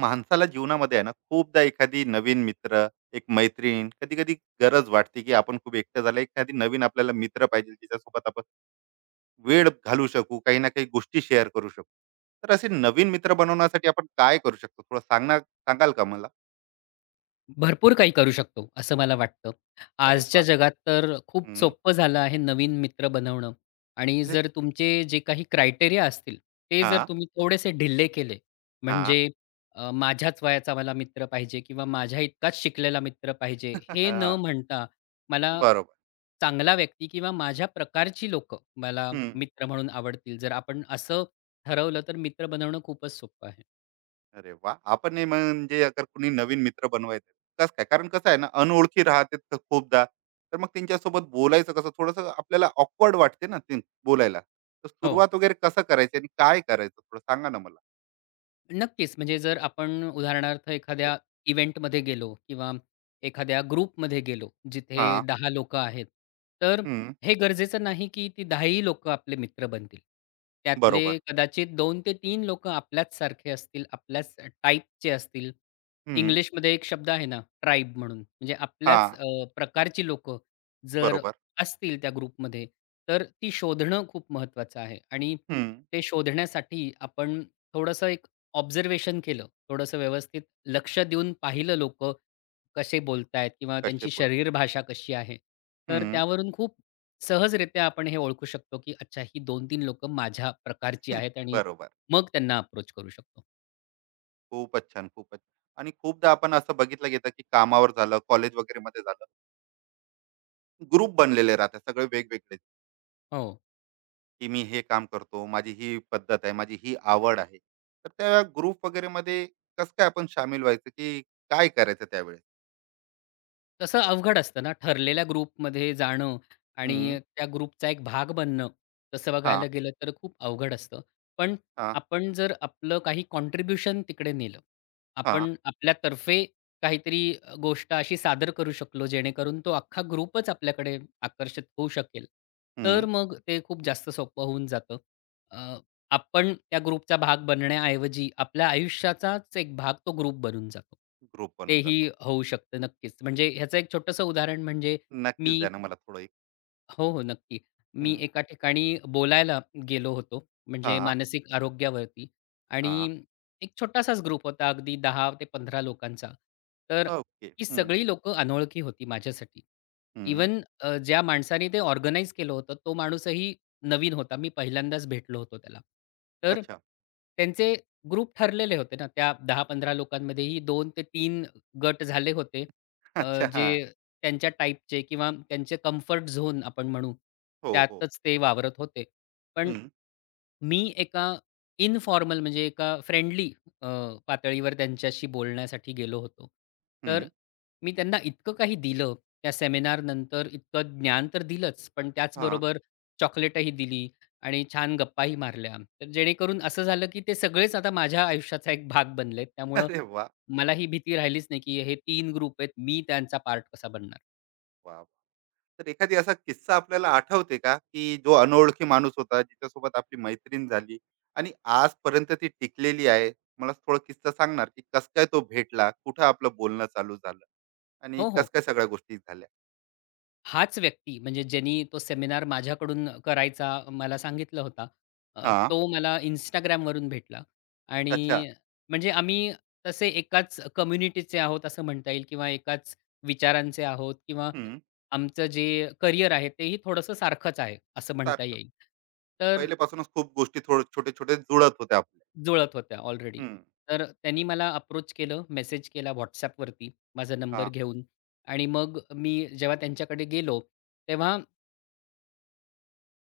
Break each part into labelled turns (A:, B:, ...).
A: माणसाला जीवनामध्ये आहे ना खूपदा एखादी नवीन मित्र एक मैत्रीण कधी कधी गरज वाटते की आपण खूप एकटं झालं एखादी नवीन आपल्याला मित्र पाहिजे ज्याच्यासोबत आपण वेळ घालू शकू काही ना काही गोष्टी शेअर करू शकू. तर असे नवीन मित्र बनवण्यासाठी आपण काय करू शकतो थोडं सांगाल का मला?
B: भरपूर काही करू शकतो, असं मला वाटतं.
A: अरे
B: आजच्या
A: वा.
B: जगात तर खूप
A: हम्म.
B: सोपं झालं आहे नवीन मित्र बनवणं. आणि
A: अरे.
B: जर तुमचे जे काही क्रायटेरिया असतील, ते
A: हा.
B: जर तुम्ही थोडेसे ढिल्ले केले,
A: हा.
B: म्हणजे माझ्याच वयाचा मला मित्र पाहिजे किंवा माझ्या इतकाच शिकलेला मित्र पाहिजे, हे न
A: हा.
B: म्हणता मला
A: बरोबर.
B: चांगला व्यक्ती किंवा माझ्या प्रकारची लोकं मला मित्र म्हणून आवडतील. जर आपण असं ठरवलं, तर मित्र बनवणं खूपच सोपं आहे.
A: अरे वाह! आपण हे म्हणजे अगर कुणी नवीन मित्र बनवायचे, कसं काय? कारण कसं आहे ना, अनोळखी राहते तर खूपदा. तर मग त्यांच्यासोबत बोलायचं कसं? थोडंसं आपल्याला ऑकवर्ड वाटते ना ते बोलायला. तर
B: हो.
A: सुरुवात वगैरे कसं करायची आणि काय करायचं? थोडं सांगा ना मला.
B: नक्कीच. म्हणजे जर आपण उदाहरणार्थ
A: हो.
B: एखाद्या इव्हेंटमध्ये गेलो किंवा एखाद्या ग्रुपमध्ये गेलो, जिथे
A: हां.
B: 10 लोकं आहेत, तर हे गरजेचं नाही की ती 10 ही लोकं आपले मित्र बनतील. त्यातले
A: बरोबर.
B: कदाचित 2 ते 3 लोकं आपल्याच सारखे असतील, आपल्याच टाइपचे असतील.
A: हं.
B: इंग्लिशमध्ये एक शब्द आहे ना, ट्राइब म्हणून. म्हणजे आपल्याच
A: हां.
B: प्रकारची लोकं जर
A: बरोबर.
B: असतील त्या ग्रुपमध्ये, तर ती शोधणं खूप महत्त्वाचं आहे. आणि
A: हं.
B: ते शोधण्यासाठी आपण थोडंसं एक ऑब्झर्वेशन केलं, थोडंसं व्यवस्थित लक्ष देऊन पाहिलं लोकं कसे बोलतायत किंवा
A: कसे
B: त्यांची
A: बोलतात.
B: शरीर भाषा कशी आहे. तर
A: हं.
B: त्यावरून खूप सहजरित्या आपण हे ओळखू शकतो, की अच्छा ही 2 तीन लोक माझ्या प्रकारची आहेत आणि
A: बरोबर.
B: मग त्यांना अप्रोच करू शकतो.
A: खूपच छान, खूपच. आणि खूपदा आपण असं बघितलं गेलं, की कामावर झालं, कॉलेज वगैरेमध्ये झालं, ग्रुप बनलेले राहतात सगळे वेगवेगळे.
B: हो.
A: की मी हे काम करतो, माझी ही पद्धत आहे, माझी ही आवड आहे. तर त्या ग्रुप वगैरेमध्ये कसं काय आपण सामील व्हायचं, की काय करायचं त्यावेळेस?
B: तसं अवघड असतं ना, ठरलेल्या ग्रुपमध्ये जाणं
A: हं.
B: आणि त्या ग्रुपचा एक भाग बनणं, तसं
A: हां.
B: बघायला गेलं तर खूप अवघड असतं. पण
A: हां.
B: आपण जर आपलं काही कॉन्ट्रिब्युशन तिकडे नेलं,
A: हां.
B: आपण आपल्यातर्फे काहीतरी गोष्ट अशी सादर करू शकलो, जेणेकरून तो अख्खा ग्रुपच आपल्याकडे आकर्षित होऊ शकेल,
A: हं.
B: तर मग ते खूप जास्त सोपं होऊन जातं. आपण त्या ग्रुपचा भाग बनण्याऐवजी आपल्या आयुष्याचाच एक भाग तो ग्रुप बनून जातो.
A: ग्रुप बनून
B: तेही
A: जातो.
B: होऊ शकतं नक्कीच. म्हणजे ह्याचं एक छोटंसं उदाहरण म्हणजे
A: नक्कीच
B: मी
A: द्या ना मला थोडं एक.
B: हो, हो. नक्की. मी
A: हं.
B: एका ठिकाणी बोलायला गेलो होतो, म्हणजे
A: हां.
B: मानसिक आरोग्यावरती. आणि
A: हां.
B: एक छोटासाच ग्रुप होता अगदी 10 ते 15 लोकांचा. तर
A: ओके.
B: ही
A: हं.
B: सगळी लोकं अनोळखी होती माझ्यासाठी.
A: हं.
B: इव्हन ज्या माणसाने ते ऑर्गनाइज केलं होतं, तो माणूसही नवीन होता. मी पहिल्यांदाच भेटलो होतो त्याला. तर
A: अच्छा.
B: त्यांचे ग्रुप ठरलेले होते ना, त्या 10-15 लोकांमध्येही 2 ते 3 गट झाले होते.
A: अच्छा.
B: जे
A: हां.
B: त्यांच्या टाइपचे किंवा त्यांचे कम्फर्ट झोन आपण म्हणू,
A: हो, हो.
B: त्यातच ते वावरत होते. पण
A: हं.
B: मी एका इनफॉर्मल म्हणजे एका फ्रेंडली अ, पातळीवर त्यांच्याशी बोलण्यासाठी गेलो होतो. तर
A: हं.
B: मी त्यांना इतकं काही दिलं त्या सेमिनारनंतर इतकं ज्ञान तर दिलंच, पण
A: हां.
B: त्याचबरोबर चॉकलेटही दिली आणि छान गप्पाही मारल्या. तर जेणेकरून असं झालं, की ते सगळेच आता माझ्या आयुष्याचा एक भाग बनलेत. त्यामुळं
A: अरे वाह!
B: मला ही भीती राहिलीच नाही, की हे 3 ग्रुप आहेत, मी त्यांचा पार्ट कसा बनणार?
A: वाह! तर एखादी असा किस्सा आपल्याला आठवते का, की जो अनोळखी माणूस होता, जिच्यासोबत आपली मैत्रीण झाली आणि आजपर्यंत ती टिकलेली आहे? मला थोडा किस्सा सांगणार, की कसं काय तो भेटला? कुठं आपलं बोलणं चालू झालं? आणि
B: हो,
A: कसं
B: हो.
A: काय सगळ्या गोष्टी झाल्या?
B: हाच व्यक्ती म्हणजे ज्यांनी तो सेमिनार माझ्याकडून करायचा मला सांगितलं होता.
A: हां.
B: तो मला Instagramवरून भेटला.
A: अच्छा.
B: आणि म्हणजे आम्ही तसे एकाच कम्युनिटीचे आहोत असं म्हणता येईल किंवा एकाच विचारांचे आहोत किंवा
A: हं.
B: आमचं जे करियर आहे तेही थोडंसं सारखंच आहे असं म्हणता
A: सारखं.
B: येईल. तर
A: पहिल्यापासूनच खूप गोष्टी थोडं छोटे-छोटे जुळत होत्या आपल्या.
B: जुळत होत्या ऑलरेडी.
A: हं.
B: तर त्यांनी मला अप्रोच केलं, मेसेज केला WhatsAppवरती माझा नंबर
A: हां.
B: घेऊन आणि मग मी जेव्हा त्यांच्याकडे गेलो, तेव्हा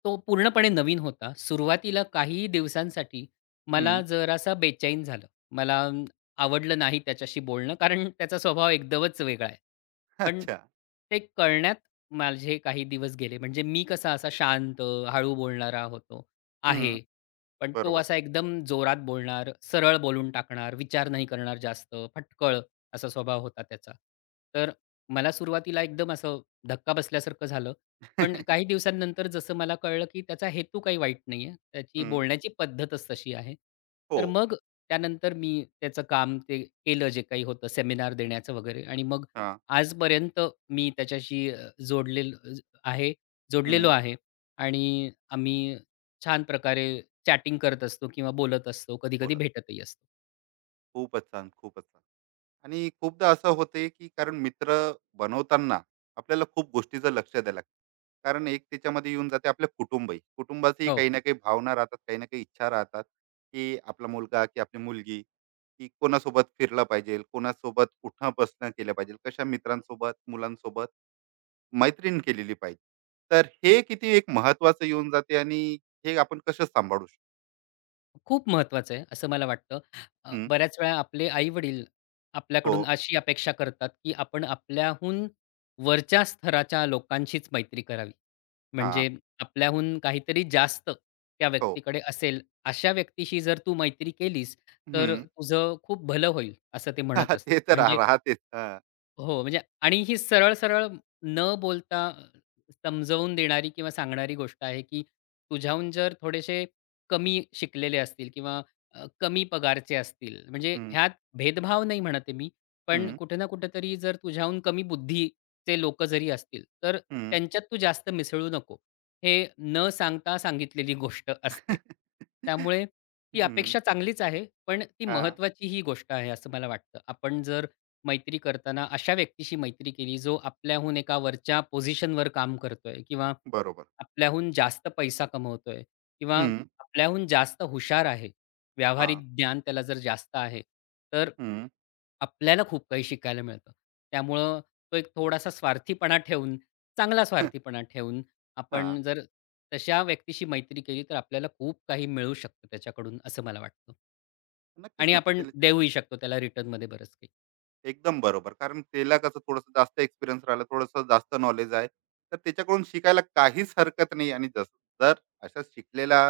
B: तो पूर्णपणे नवीन होता. सुरुवातीला काही दिवसांसाठी मला
A: हं.
B: जरासा बेचैन झालं. मला आवडलं नाही त्याच्याशी बोलणं कारण त्याचा स्वभाव एकदमच वेगळा आहे. पण
A: अच्छा.
B: ते कळण्यात माझे काही दिवस गेले. म्हणजे मी कसा असा शांत, हळू बोलणारा होतो
A: हं.
B: आहे. पण तो
A: बरोबर.
B: असा एकदम जोरात बोलणार, सरळ बोलून टाकणार, विचार नाही करणार जास्त, फटकळ असा स्वभाव होता त्याचा. तर मला सुरुवातीला एकदम असं धक्का बसल्यासारखं झालं. पण काही दिवसांनंतर जसं मला कळलं, की त्याचा हेतू काही वाईट नाहीये. त्याची
A: हं.
B: बोलण्याची पद्धतच तशी आहे.
A: हो.
B: तर मग त्यानंतर मी त्याचं काम ते केलं जे काही होतं सेमिनार देण्याचं वगैरे आणि मग
A: हां.
B: आजपर्यंत मी त्याच्याशी आहे जोडलेलो
A: हं.
B: आहे आणि आम्ही छान प्रकारे चॅटिंग करत असतो किंवा बोलत असतो. कधी-कधी
A: बोला.
B: भेटतही असतो.
A: खूपच छान, खूपच छान. आणि खूपदा असं होते की कारण मित्र बनवताना आपल्याला खूप गोष्टीचं लक्ष द्यायला लागतं. कारण एक त्याच्यामध्ये येऊन जाते, आपल्या कुटुंबाचीही
B: हो.
A: काही ना काही भावना राहतात, काही ना काही इच्छा राहतात, की आपला मुलगा की आपली मुलगी की कोणासोबत फिरलं पाहिजे, कोणासोबत उठणं बसणं केलं पाहिजे, कशा मित्रांसोबत मुलांसोबत मैत्रीण केलेली पाहिजे. तर हे किती एक महत्वाचं येऊन जाते आणि हे आपण कसं सांभाळू शकतो?
B: खूप महत्वाचं आहे, असं मला वाटतं.
A: हम्म.
B: बऱ्याच वेळा आपले आई-वडील
A: हो.
B: आपल्याकडून अशी अपेक्षा करतात, की आपण आपल्याहून वरच्या स्तराच्या लोकांशीच मैत्री करावी.
A: हा.
B: म्हणजे आपल्याहून काहीतरी जास्त त्या
A: हो.
B: व्यक्तीकडे असेल, अशा व्यक्तीशी जर तू मैत्री केलीस, तर
A: हम्म.
B: तुझं खूप भलं होईल, असं ते म्हणत असतात.
A: ते तर
B: म्हणजे
A: राहतेच हा.
B: हो, म्हणजे आणि ही सरळ-सरळ न बोलता समजवून देणारी किंवा सांगणारी गोष्ट आहे, की तुझ्याहून जर थोडेसे कमी शिकलेले असतील किंवा कमी पगारचे असतील, म्हणजे ह्यात भेदभाव नाही म्हणत मी, पण
A: हम्म.
B: कुठे ना कुठेतरी जर तुझ्याहून कमी बुद्धीचे लोकं जरी असतील, तर
A: हं.
B: त्यांच्यात तू जास्त मिसळू नको. हे न सांगता सांगितलेली गोष्ट असते. त्यामुळे ती
A: हं.
B: अपेक्षा चांगलीच आहे, पण ती
A: हां.
B: महत्त्वाची ही गोष्ट आहे असं मला वाटतं. आपण जर मैत्री करताना अशा व्यक्तीशी मैत्री केली, जो आपल्याहून एका वरच्या पोझिशनवर काम करतोय किंवा
A: बरोबर.
B: आपल्याहून जास्त पैसा कमवतोय किंवा
A: हं.
B: आपल्याहून जास्त हुशार आहे. व्यावहारिक
A: हां.
B: ज्ञान त्याला जर जास्त आहे, तर
A: हं.
B: आपल्याला खूप काही शिकायला मिळतं. त्यामुळं तो एक थोडासा स्वार्थीपणा ठेवून, चांगला स्वार्थीपणा ठेवून
A: हां.
B: आपण जर तशा व्यक्तीशी मैत्री केली, तर आपल्याला खूप काही मिळू शकतं त्याच्याकडून असं मला वाटतं.
A: नक्कीच,
B: आणि
A: नक्कीच.
B: आपण
A: ते
B: देऊही शकतो त्याला रिटर्नमध्ये बरंच काही.
A: एकदम बरोबर. कारण त्याला कसं थोडंसं जास्त एक्सपिरियन्स राहिला, थोडंसं जास्त नॉलेज आहे. तर त्याच्याकडून शिकायला काहीच हरकत नाही. आणि जसं जर असा शिकलेला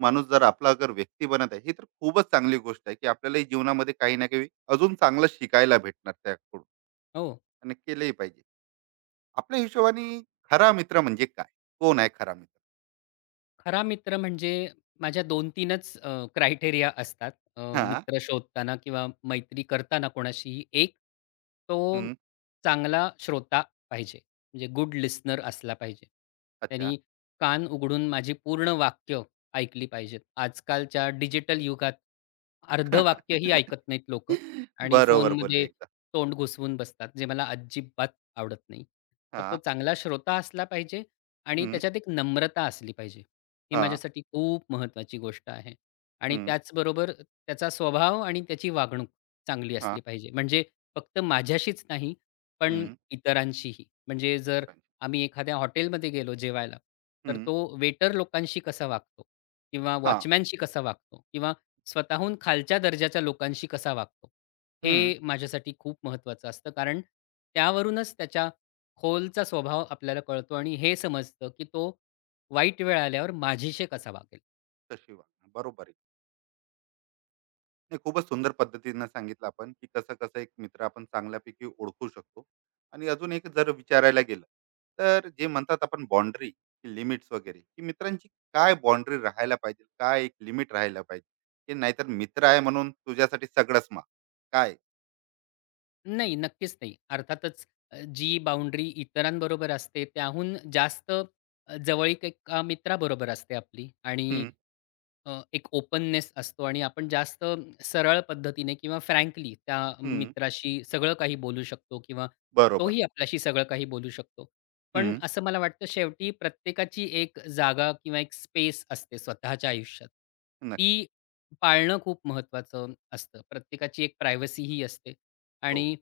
A: माणूस जर आपला अगर व्यक्ती बनत आहे, ही तर खूपच चांगली गोष्ट आहे, की आपल्यालाही जीवनामध्ये काही ना काही अजून चांगलं शिकायला भेटणार त्याकडून
B: हो.
A: आणि केलंही पाहिजे. आपल्या हिशोबाने खरा मित्र म्हणजे काय? कोण आहे खरा मित्र?
B: खरा मित्र म्हणजे माझ्या दोन तीनच क्रायटेरिया असतात
A: हां.
B: मित्र शोधताना किंवा मैत्री करताना कोणाशीही. एक तो
A: हं.
B: चांगला श्रोता पाहिजे, म्हणजे गुड लिस्नर असला पाहिजे.
A: अच्छा.
B: त्यांनी कान उघडून माझी पूर्ण वाक्य ऐकली पाहिजेत. आजकालच्या डिजिटल युगात अर्धं वाक्यही ऐकत नाहीत लोकं आणि
A: बरोबर बोलले
B: फोनमध्ये
A: एकदा.
B: तोंड घुसवून बसतात, जे मला अजिबात आवडत नाही. तर तो
A: हां.
B: चांगला श्रोता असला पाहिजे आणि
A: हं.
B: त्याच्यात एक नम्रता असली पाहिजे. ही
A: हां.
B: माझ्यासाठी खूप महत्त्वाची गोष्ट आहे. आणि
A: हं.
B: त्याचबरोबर त्याचा स्वभाव आणि त्याची वागणूक चांगली
A: हां.
B: असली पाहिजे. म्हणजे फक्त माझ्याशीच नाही, पण
A: हं.
B: इतरांशीही. म्हणजे जर
A: इतरांशी.
B: आम्ही एखाद्या हॉटेलमध्ये गेलो जेवायला, तर
A: हं.
B: तो वेटर लोकांशी कसा वागतो किंवा
A: हां.
B: वॉचमॅनशी कसा वागतो किंवा स्वतःहून खालच्या दर्जाच्या लोकांशी कसा वागतो,
A: हं.
B: हे माझ्यासाठी खूप महत्त्वाचं असतं. कारण त्यावरूनच त्याच्या खोलचा स्वभाव आपल्याला कळतो आणि हे समजतं, की तो वाईट वेळ आल्यावर माझीशी कसा वागेल?
A: तशी वागणं. बरोबर आहे. नाही, खूपच सुंदर पद्धतीनं सांगितलं आपण, की कसं-कसं एक मित्र आपण चांगल्यापैकी ओळखू शकतो. आणि अजून एक जर विचारायला गेलं, तर जे म्हणतात आपण बाउंडरी, लिमिट्स वगैरे, की मित्रांची काय बाउंडरी राहायला पाहिजे? काय एक लिमिट राहायला पाहिजे? की नाहीतर मित्र आहे म्हणून तुझ्यासाठी सगळंच माग. काय?
B: नाही, नक्कीच नाही. अर्थातच जी बाउंड्री इतरांबरोबर असते त्याहून जास्त जवळीक एका मित्राबरोबर असते आपली आणि
A: हं.
B: एक ओपननेस असतो आणि आपण जास्त सरळ पद्धतीने किंवा फ्रँकली त्या
A: हं.
B: मित्राशी सगळं काही बोलू शकतो किंवा
A: बरोबर.
B: तोही आपल्याशी सगळं काही बोलू शकतो. पण
A: हं.
B: असं मला वाटतं शेवटी प्रत्येकाची एक जागा किंवा एक स्पेस असते स्वतःच्या आयुष्यात.
A: नक्की.
B: ती पाळणं खूप महत्त्वाचं असतं. प्रत्येकाची एक प्रायव्हसी असते
A: हो.
B: आणि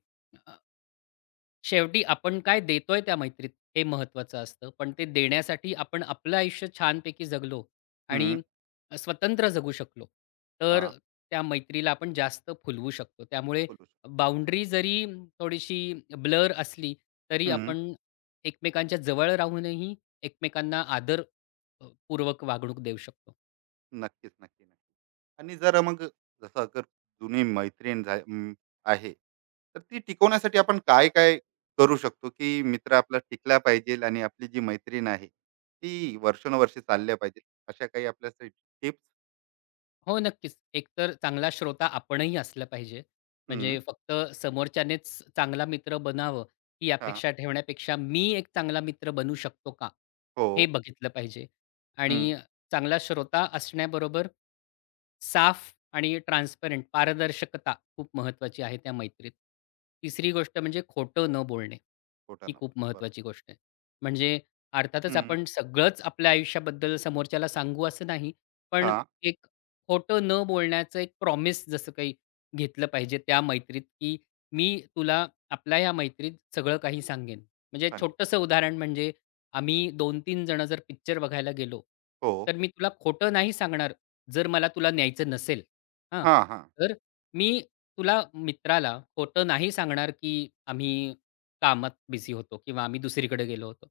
B: शेवटी आपण काय देतोय त्या मैत्रीत हे महत्त्वाचं असतं. पण ते देण्यासाठी आपण आपलं आयुष्य छानपैकी जगलो आणि
A: हं.
B: स्वतंत्र जगू शकलो, तर
A: हां.
B: त्या मैत्रीला आपण जास्त फुलवू शकतो. त्यामुळे
A: बोलू शकतो.
B: बाउंडरी जरी थोडीशी ब्लर असली, तरी
A: हं.
B: आपण एकमेकांच्या जवळ राहूनही एकमेकांना आदर पूर्वक वागणूक देऊ शकतो.
A: नक्कीच, नक्की, नक्की. आणि जर मग जसं अगर जुनी मैत्रीण आहे, तर ती टिकवण्यासाठी आपण काय-काय करू शकतो, की मित्र आपला टिकला पाहिजे आणि आपली जी मैत्रीण आहे, ती वर्षानुवर्षे चालल्या पाहिजे. अशा काही आपल्यासाठी टिप्स?
B: हो, नक्कीच. एकतर चांगला श्रोता आपणही असलं पाहिजे.
A: हं.
B: म्हणजे फक्त समोरच्यानेच चांगला मित्र बनावं, ही
A: हां.
B: अपेक्षा ठेवण्यापेक्षा मी एक चांगला मित्र बनू शकतो का?
A: हो.
B: हे बघितलं पाहिजे.
A: हं.
B: आणि चांगला श्रोता असण्याबरोबर साफ आणि ट्रान्सपरंट पारदर्शकता खूप महत्त्वाची आहे त्या मैत्रीत. तिसरी गोष्ट म्हणजे खोटं न बोलणे.
A: खोटं
B: ही
A: न
B: खूप
A: बोलणं, बरोबर.
B: महत्त्वाची गोष्ट आहे. म्हणजे अर्थातच
A: हं.
B: आपण सगळंच आपल्या आयुष्याबद्दल समोरच्याला सांगू असं नाही. पण
A: हां.
B: एक खोटं न बोलण्याचं एक प्रॉमिस जसं काही घेतलं पाहिजे त्या मैत्रीत, की मी तुला आपल्या या मैत्रीत सगळं काही सांगेन. म्हणजे
A: सांगेल.
B: छोटंसं उदाहरण म्हणजे आम्ही 2 तीन जण जर पिक्चर बघायला गेलो,
A: हो.
B: तर मी तुला खोटं नाही सांगणार जर मला तुला न्यायचं नसेल. हां,
A: हां. हां.
B: तर मी तुला मित्राला खोटं नाही सांगणार, की आम्ही कामात बिझी होतो किंवा आम्ही दुसरीकडे गेलो होतो.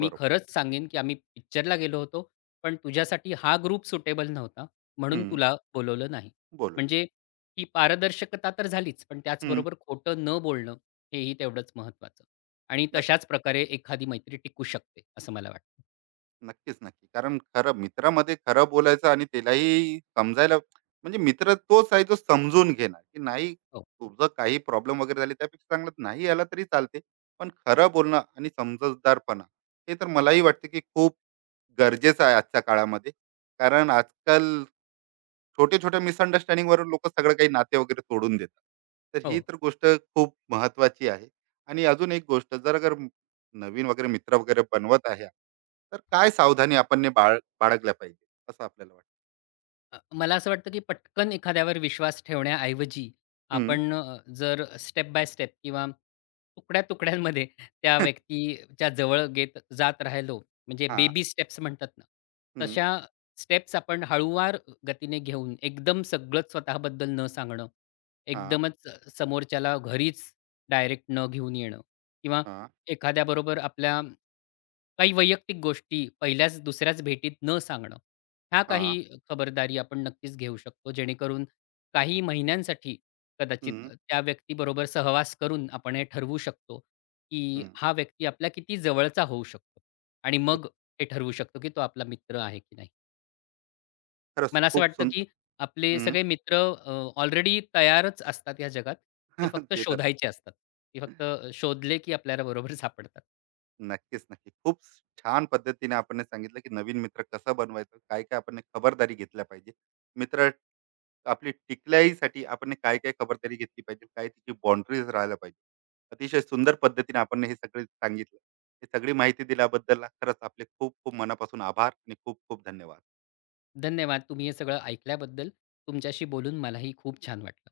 B: मी खरंच सांगेन, की आम्ही पिक्चरला गेलो होतो, पण तुझ्यासाठी हा ग्रुप सुटेबल नव्हता. म्हणून
A: हं.
B: तुला बोलवलं नाही.
A: बोलू.
B: म्हणजे ही पारदर्शकता तर झालीच, पण
A: हं.
B: त्याचबरोबर खोटं न बोलणं हेही तेवढंच महत्त्वाचं. आणि तशाच प्रकारे एखादी मैत्री टिकू शकते, असं मला वाटतं.
A: नक्कीच, नक्की. कारण खरं मित्रामध्ये खरं बोलायचं आणि त्यालाही समजायला, म्हणजे मित्र तोच आहे जो समजून घेणार, की नाही
B: हो,
A: तुझं काही प्रॉब्लेम वगैरे झाले त्यापेक्षा चांगलं नाही आला तरी चालते. पण खरं बोलणं आणि समजूतदारपणा, हे तर मलाही वाटते, की खूप गरजेचं आहे आजच्या काळामध्ये. कारण आजकाल छोट्या-छोट्या मिसअंडरस्टँडिंगवरून लोकं सगळं काही नाते वगैरे तोडून देतात. तर ही
B: हो.
A: तर गोष्ट खूप महत्वाची आहे. आणि अजून एक गोष्ट, जर अगर नवीन वगैरे मित्र वगैरे बनवत आहे, तर काय सावधानी आपण बाळगल्या पाहिजे असं आपल्याला वाटतं?
B: मला असं वाटतं, की पटकन एखाद्यावर विश्वास ठेवण्याऐवजी
A: हं.
B: आपण जर स्टेप बाय स्टेप किंवा तुकड्या-तुकड्यांमध्ये त्या व्यक्तीच्या जवळ गेत जात राहिलो, म्हणजे
A: हां.
B: बेबी स्टेप्स म्हणतात ना,
A: हं.
B: तशा स्टेप्स आपण हळूवार गतीने घेऊन एकदम सगळंच स्वतःबद्दल न सांगणं,
A: हां,
B: एकदमच समोरच्याला घरीच डायरेक्ट न घेऊन येणं किंवा
A: हां,
B: एखाद्याबरोबर आपल्या काही वैयक्तिक गोष्टी पहिल्याच दुसऱ्याच भेटीत न सांगणं. ह्या काही
A: हां.
B: खबरदारी आपण नक्कीच घेऊ शकतो. जेणेकरून काही महिन्यांसाठी कदाचित
A: हं.
B: त्या व्यक्तीबरोबर सहवास करून आपण हे ठरवू शकतो, की
A: हं.
B: हा व्यक्ती आपला किती जवळचा होऊ शकतो आणि
A: एक
B: मग हे ठरवू शकतो, की तो आपला मित्र आहे की नाही.
A: खरंच
B: मला असं
A: खूप
B: वाटतं,
A: सुंद
B: की आपले
A: हं.
B: सगळे मित्र ऑलरेडी तयारच असतात या जगात. ते फक्त
A: ते तर आहे.
B: शोधायचे असतात. ते फक्त शोधले, की आपल्याला बरोबर सापडतात.
A: नक्कीच, नक्की. खूप छान पद्धतीने आपण हे सांगितलं, की नवीन मित्र कसं बनवायचं, काय-काय आपण हे खबरदारी घेतल्या पाहिजे. मित्र आपली टिकल्याहीसाठी आपण काय-काय खबरदारी घेतली पाहिजे, काय तिची बाउंडरीज राहायला पाहिजे. अतिशय सुंदर पद्धतीने आपण हे सगळे सांगितलं. ही सगळी माहिती दिल्याबद्दल खरंच आपले खूप खूप मनापासून आभार आणि खूप खूप धन्यवाद.
B: धन्यवाद तुम्ही हे सगळं ऐकल्याबद्दल. तुमच्याशी बोलून मलाही खूप छान वाटलं.